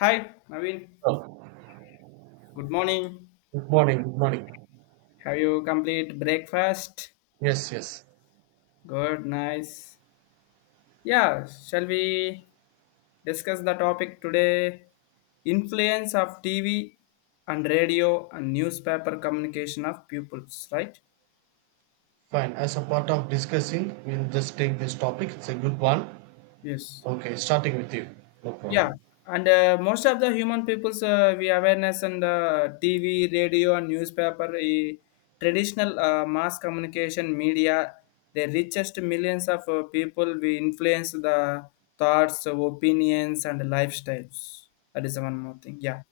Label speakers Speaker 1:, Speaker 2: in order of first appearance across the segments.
Speaker 1: Hi, Naveen.
Speaker 2: Oh,
Speaker 1: Good morning.
Speaker 2: good morning, good morning.
Speaker 1: Have you complete breakfast?
Speaker 2: Yes, yes.
Speaker 1: Good, nice. Yeah, shall we discuss the topic today? Influence of TV and radio and newspaper communication of pupils, right?
Speaker 2: Fine. As a part of discussing, we'll just take this topic. It's a good one.
Speaker 1: Yes.
Speaker 2: Okay, starting with you. No problem.
Speaker 1: Yeah, and most of the human people's we awareness and TV, radio, and newspaper, traditional mass communication media, the richest millions of people we influence the thoughts, opinions, and lifestyles. That is one more thing. Yeah.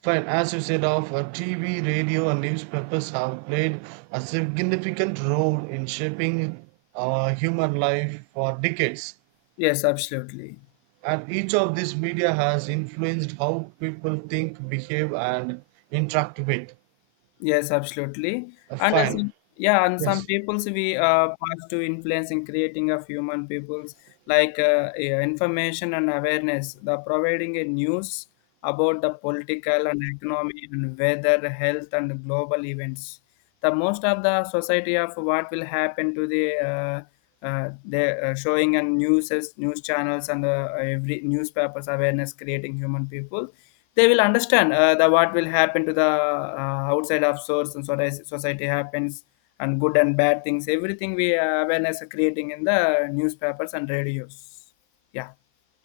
Speaker 2: Fine. As you said, of TV, radio, and newspapers have played a significant role in shaping our human life for decades.
Speaker 1: Yes, absolutely.
Speaker 2: And each of these media has influenced how people think, behave, and interact with.
Speaker 1: Yes, absolutely. And
Speaker 2: Fine.
Speaker 1: yeah, and
Speaker 2: Yes.
Speaker 1: some peoples we pass to influence in creating of human peoples like yeah, information and awareness. The providing a news about the political and economy and weather, health and global events. The most of the society of what will happen to the showing and news channels and every newspapers awareness creating human people they will understand the what will happen to the outside of source and society happens and good and bad things. Everything we awareness are creating in the newspapers and radios. Yeah,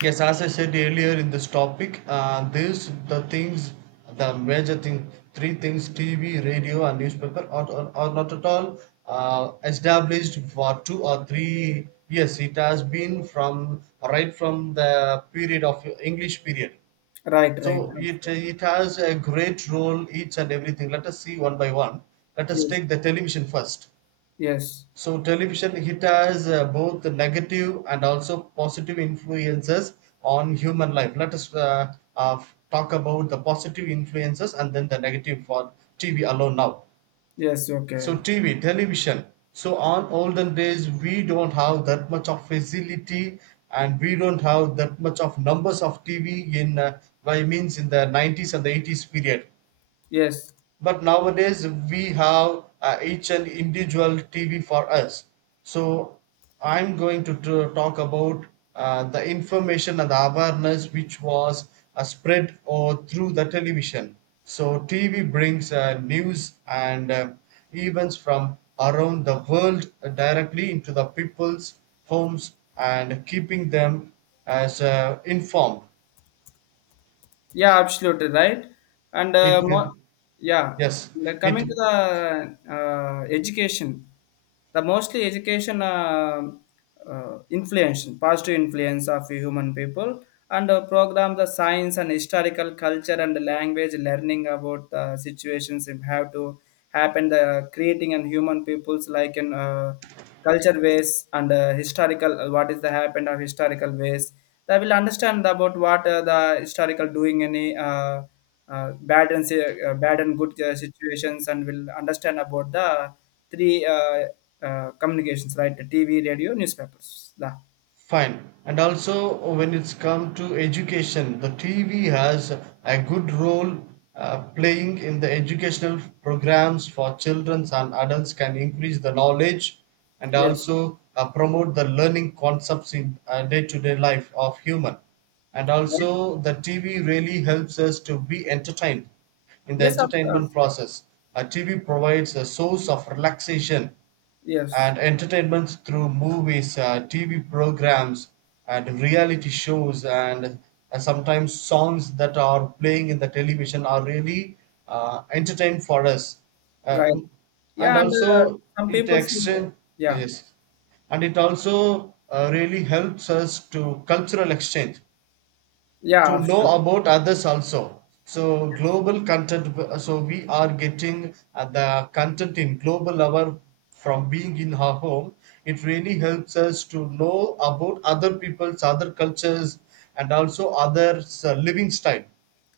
Speaker 2: Yes, as I said earlier in this topic, these the things, the major thing, three things: TV, radio, and newspaper are not at all established for 2 or 3 years. It has been from right from the period of English period.
Speaker 1: right, right.
Speaker 2: So it has a great role each and everything. Let us see one by one. Let us
Speaker 1: Yes,
Speaker 2: take the television first.
Speaker 1: yes,
Speaker 2: So television it has both negative and also positive influences on human life. Let us talk about the positive influences and then the negative for TV alone now.
Speaker 1: yes.
Speaker 2: So
Speaker 1: Okay,
Speaker 2: TV, television. So on olden days we don't have that much of facility and we don't have that much of numbers of TV in by means in the 90s and the 80s period,
Speaker 1: yes.
Speaker 2: but nowadays we have each and individual tv for us, so I'm going to talk about the information and the awareness which was spread or through the television. So tv brings news and events from around the world directly into the people's homes and keeping them as informed.
Speaker 1: Yeah, absolutely right. And
Speaker 2: It.
Speaker 1: yeah,
Speaker 2: Yes.
Speaker 1: and then
Speaker 2: It.
Speaker 1: coming to the education, the mostly education influence, positive influence of human people, and program the science and historical culture and language learning about the situations and how to happen the creating and human peoples like in culture ways and historical what is the happened of historical ways. I will understand about what the historical doing any bad and good situations, and will understand about the three communications, right? The TV, radio, newspapers. The,
Speaker 2: Fine. And also, when it's come to education, the TV has a good role playing in the educational programs for children and adults can increase the knowledge and
Speaker 1: yes,
Speaker 2: also promote the learning concepts in day to day life of human. And
Speaker 1: right.
Speaker 2: also, the TV really helps us to be entertained in the
Speaker 1: Yes, of
Speaker 2: entertainment
Speaker 1: course.
Speaker 2: process. TV provides a source of relaxation
Speaker 1: Yes,
Speaker 2: and entertainment through movies, TV programs, and reality shows, and sometimes songs that are playing in the television are really entertain for us. Uh,
Speaker 1: right.
Speaker 2: and
Speaker 1: Yeah, and
Speaker 2: also,
Speaker 1: some
Speaker 2: it
Speaker 1: people see.
Speaker 2: exchange,
Speaker 1: Yeah,
Speaker 2: yes, and it also really helps us to cultural exchange
Speaker 1: yeah,
Speaker 2: to know
Speaker 1: absolutely.
Speaker 2: about others also, so global content. So we are getting the content in global level from being in our home. It really helps us to know about other people's other cultures and also others living style.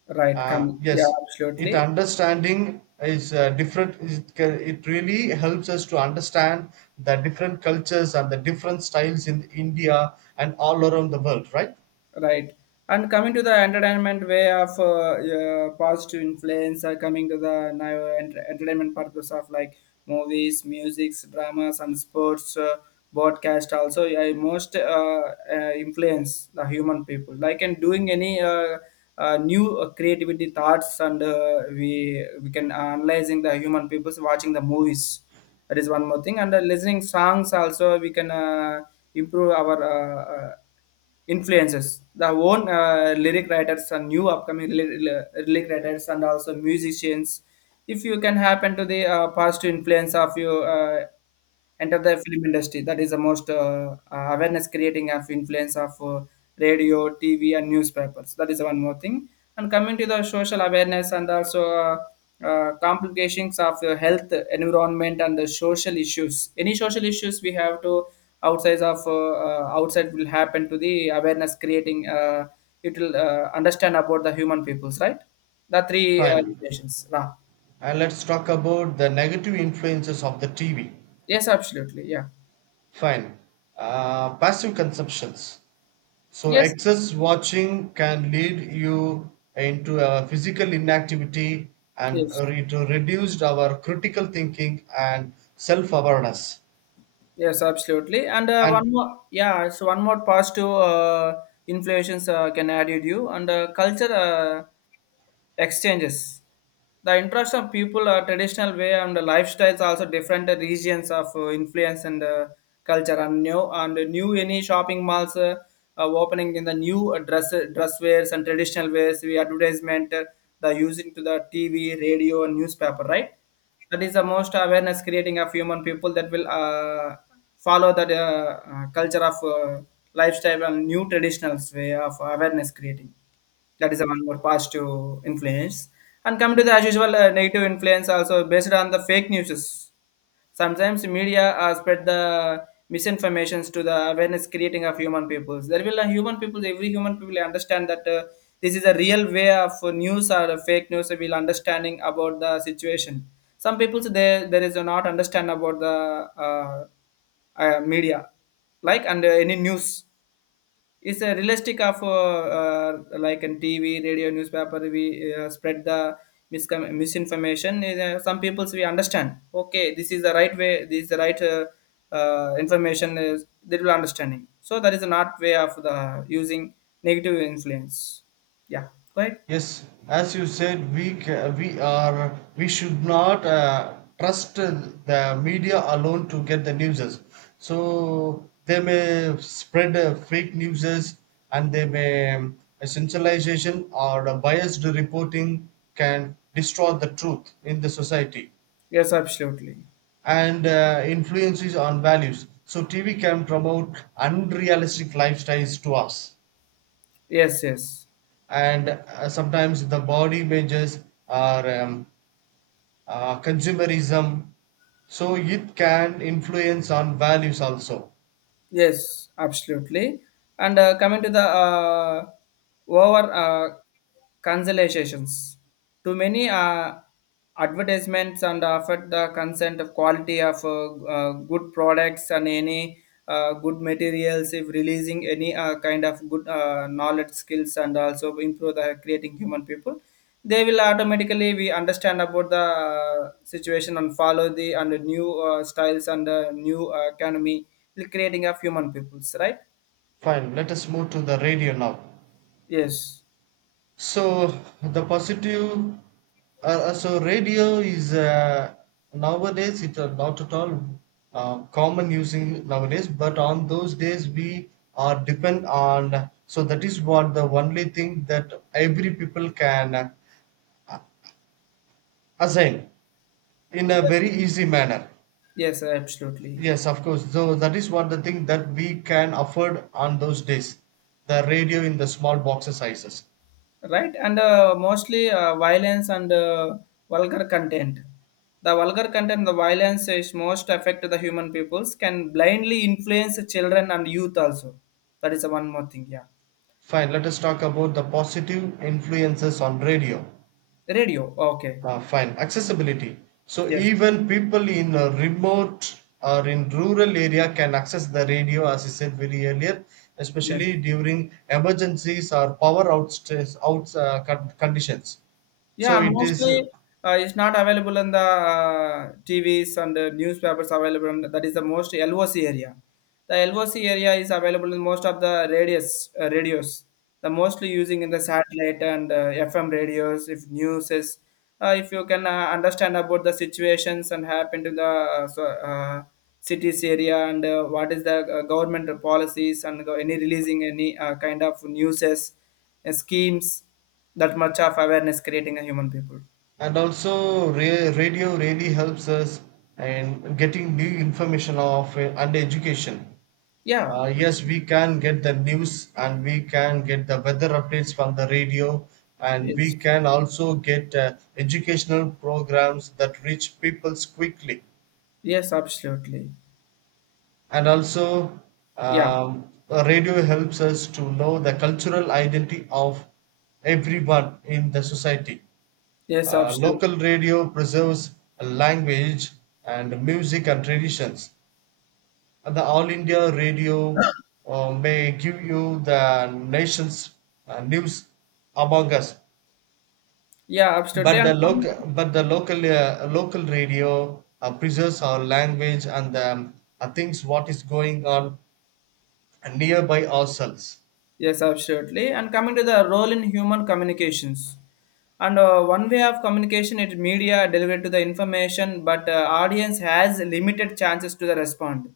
Speaker 1: Right. Can, yeah,
Speaker 2: yes, it
Speaker 1: absolutely.
Speaker 2: understanding is different. It it really helps us to understand the different cultures and the different styles in India and all around the world, right?
Speaker 1: Right. And coming to the entertainment way of positive influence, coming to the now entertainment purpose of like movies, musics, dramas, and sports, broadcast also, yeah, I most influence the human people. Like in doing any new creativity thoughts, and we can analyzing the human peoples watching the movies. That is one more thing, and listening songs also we can improve our. Influences the own lyric writers and new upcoming lyric writers and also musicians if you can happen to the positive influence of you enter the film industry. That is the most awareness creating of influence of radio, TV, and newspapers. That is one more thing. And coming to the social awareness and also complications of health environment and the social issues, any social issues we have to outside of outside will happen to the awareness creating, it will understand about the human peoples, right? The three
Speaker 2: Fine.
Speaker 1: limitations, Ra.
Speaker 2: And let's talk about the negative influences of the TV.
Speaker 1: Yes, absolutely, yeah.
Speaker 2: Fine. Passive consumptions. So,
Speaker 1: Yes,
Speaker 2: excess watching can lead you into a physical inactivity and
Speaker 1: yes,
Speaker 2: reduced our critical thinking and self awareness.
Speaker 1: yes, absolutely. And one
Speaker 2: And
Speaker 1: more, yeah, so one more positive influences can add it you, and culture exchanges, the interest of people are traditional way and the lifestyles also different regions of influence and culture and new, and new any shopping malls are opening in the new dress wares and traditional wares, we advertisement the using to the TV, radio, and newspaper, right? That is the most awareness creating of human people that will follow that culture of lifestyle and new traditional way of awareness creating. That is one more positive influence. And coming to the as usual negative influence also based on the fake news. Sometimes media spread the misinformations to the awareness creating of human peoples. There will a human people, every human people understand that this is a real way of news or a fake news, will understanding about the situation. Some people, they there is a not understand about the uh, media like and any news, it's a realistic of like in TV, radio, newspaper. We spread the misinformation. Some peoples we understand. Okay, this is the right way. This is the right information. Is they will understanding. So that is not way of the using negative influence. Yeah, right.
Speaker 2: yes, as you said, we ca- we are we should not trust the media alone to get the newses. So they may spread fake newses, and they may sensationalization or the biased reporting can destroy the truth in the society.
Speaker 1: Yes, absolutely.
Speaker 2: And influences on values. So TV can promote unrealistic lifestyles to us,
Speaker 1: Yes, yes.
Speaker 2: and sometimes the body images are. Consumerism, so it can influence on values also.
Speaker 1: Yes, absolutely. And coming to the over cancelizations, too many advertisements and affect the consent of quality of good products and any good materials. If releasing any kind of good knowledge skills and also improve the creating human people, they will automatically we understand about the situation and follow the and the new styles and the new economy will creating of human peoples, right?
Speaker 2: Fine, let us move to the radio now.
Speaker 1: Yes,
Speaker 2: So the positive so radio is nowadays it are not at all common using nowadays, but on those days we are depend on, so that is what the only thing that every people can assign in a very
Speaker 1: yes,
Speaker 2: easy manner.
Speaker 1: yes, absolutely.
Speaker 2: Yes, of course. So that is what the thing that we can afford on those days. The radio in the small boxes sizes.
Speaker 1: Right, and mostly violence and vulgar content, the vulgar content, the violence is most affect the human peoples, can blindly influence children and youth also. That is the one more thing, yeah.
Speaker 2: Fine, let us talk about the positive influences on radio.
Speaker 1: Radio, okay.
Speaker 2: Fine, accessibility. So
Speaker 1: Yes,
Speaker 2: even people in a remote or in rural area can access the radio, as I said very earlier,
Speaker 1: yes.
Speaker 2: especially during emergencies or power outs, conditions. So
Speaker 1: Yeah, and
Speaker 2: it is,
Speaker 1: mostly it's not available in the TVs and the newspapers available. That is the most LOC area. The LOC area is available in most of the radius radios. The mostly using in the satellite and FM radios. If news is, if you can understand about the situations and happen to the so cities area, and what is the government policies and any releasing any kind of newses, schemes, that much of awareness creating a human people.
Speaker 2: and also radio really helps us in getting new information of and education.
Speaker 1: Yeah, abs-,
Speaker 2: Yes, we can get the news and we can get the weather updates from the radio, and we
Speaker 1: yes,
Speaker 2: can also get educational programs that reach peoples quickly.
Speaker 1: yes, absolutely.
Speaker 2: And also
Speaker 1: Yeah,
Speaker 2: radio helps us to know the cultural identity of everyone in the society.
Speaker 1: yes, absolutely.
Speaker 2: Local radio preserves language and music and traditions. And the All India Radio may give you the nation's news among us,
Speaker 1: Yeah, absolutely,
Speaker 2: but the
Speaker 1: and coming
Speaker 2: local
Speaker 1: to
Speaker 2: but the local uh, local radio preserves our language and things what is going on nearby ourselves.
Speaker 1: yes, absolutely, and coming to the role in human communications, and one way of communication is media delivered to the information, but audience has limited chances to the respond.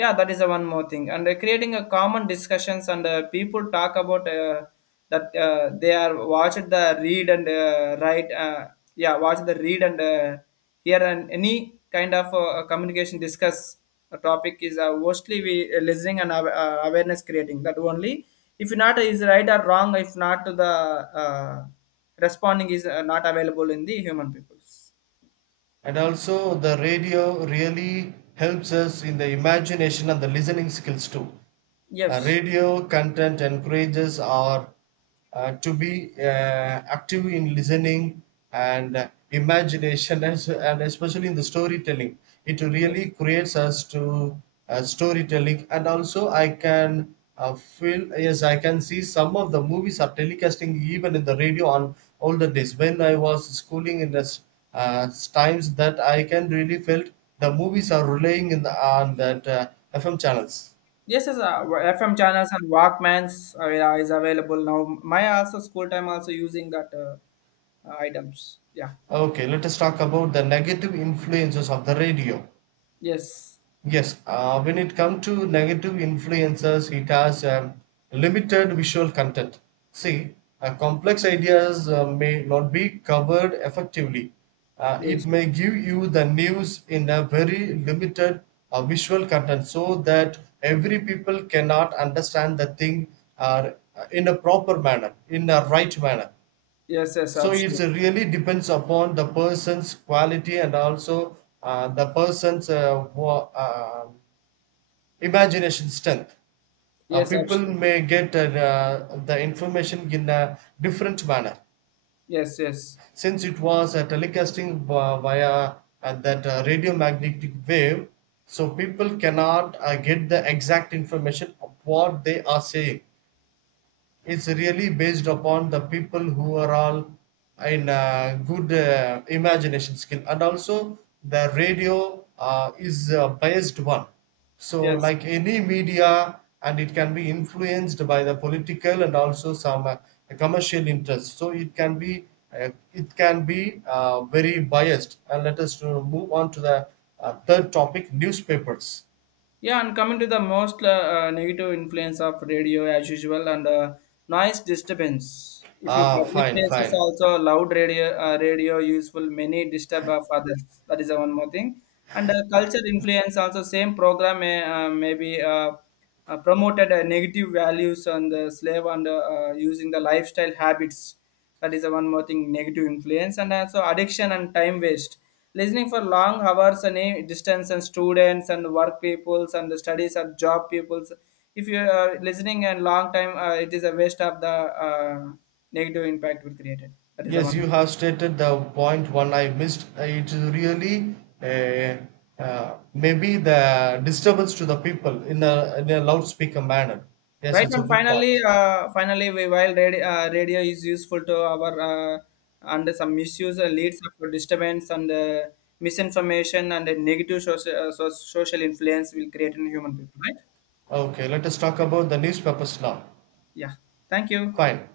Speaker 1: Yeah, that is the one more thing. And creating a common discussions and people talk about that they are watch the read and write, yeah, watch the read and hear and any kind of communication discuss a topic is mostly we listening and awareness creating that only, if not is right or wrong, if not the uh, responding is not available in the human peoples.
Speaker 2: And also, the radio really helps us in the imagination and the listening skills too.
Speaker 1: Yes.
Speaker 2: Radio content encourages or to be active in listening and imagination and, and especially in the storytelling. It really
Speaker 1: Yes.
Speaker 2: creates us to storytelling. And also I can feel yes, I can see some of the movies are telecasting even in the radio on older days when I was schooling in the uh, times that I can really felt the movies are relaying in the, on that fm channels.
Speaker 1: Yes, yes, FM channels and Walkmans are, is available now. My also school time also using that items. Yeah.
Speaker 2: Okay, let us talk about the negative influences of the radio.
Speaker 1: Yes.
Speaker 2: Yes, when it comes to negative influences, it has limited visual content. See, complex ideas may not be covered effectively. It
Speaker 1: Yes.
Speaker 2: may give you the news in a very limited visual content, so that every people cannot understand the thing uh, in a proper manner, in a right manner.
Speaker 1: Yes. Yes.
Speaker 2: So it's
Speaker 1: Absolutely.
Speaker 2: really depends upon the person's quality and also the person's imagination strength.
Speaker 1: Yes.
Speaker 2: People
Speaker 1: Absolutely.
Speaker 2: may get the information in a different manner.
Speaker 1: Yes. Yes.
Speaker 2: Since it was a telecasting via that radiomagnetic wave, so people cannot get the exact information of what they are saying. It's really based upon the people who are all in good imagination skill, and also the radio is a biased one. So,
Speaker 1: Yes.
Speaker 2: like any media, and it can be influenced by the political and also some commercial interests. So, it can be very biased. And let us move on to the third topic: newspapers.
Speaker 1: Yeah, and coming to the most negative influence of radio as usual, and noise disturbance. If you
Speaker 2: Ah,
Speaker 1: public
Speaker 2: fine,
Speaker 1: places
Speaker 2: fine.
Speaker 1: also loud radio, radio useful many disturb of others. That is the one more thing. And culture influence also, same program may maybe promoted negative values on the slave and using the lifestyle habits. That is the one more thing negative influence. And also addiction and time waste, listening for long hours and distance and students and work peoples and the studies and job peoples, if you are listening and long time, it is a waste of the uh, negative impact will created. That is the
Speaker 2: Yes, you
Speaker 1: one.
Speaker 2: have stated the point one I missed. It's really uh, maybe the disturbance to the people in a loudspeaker manner. Yes,
Speaker 1: Right,
Speaker 2: it's a
Speaker 1: and
Speaker 2: good
Speaker 1: finally
Speaker 2: point.
Speaker 1: finally we, while radio, radio is useful to our, and some misuse leads up to disturbance and misinformation and a negative social, social influence will create in human people, right?
Speaker 2: Okay, let us talk about the newspapers now.
Speaker 1: Yeah. Thank you.
Speaker 2: Fine.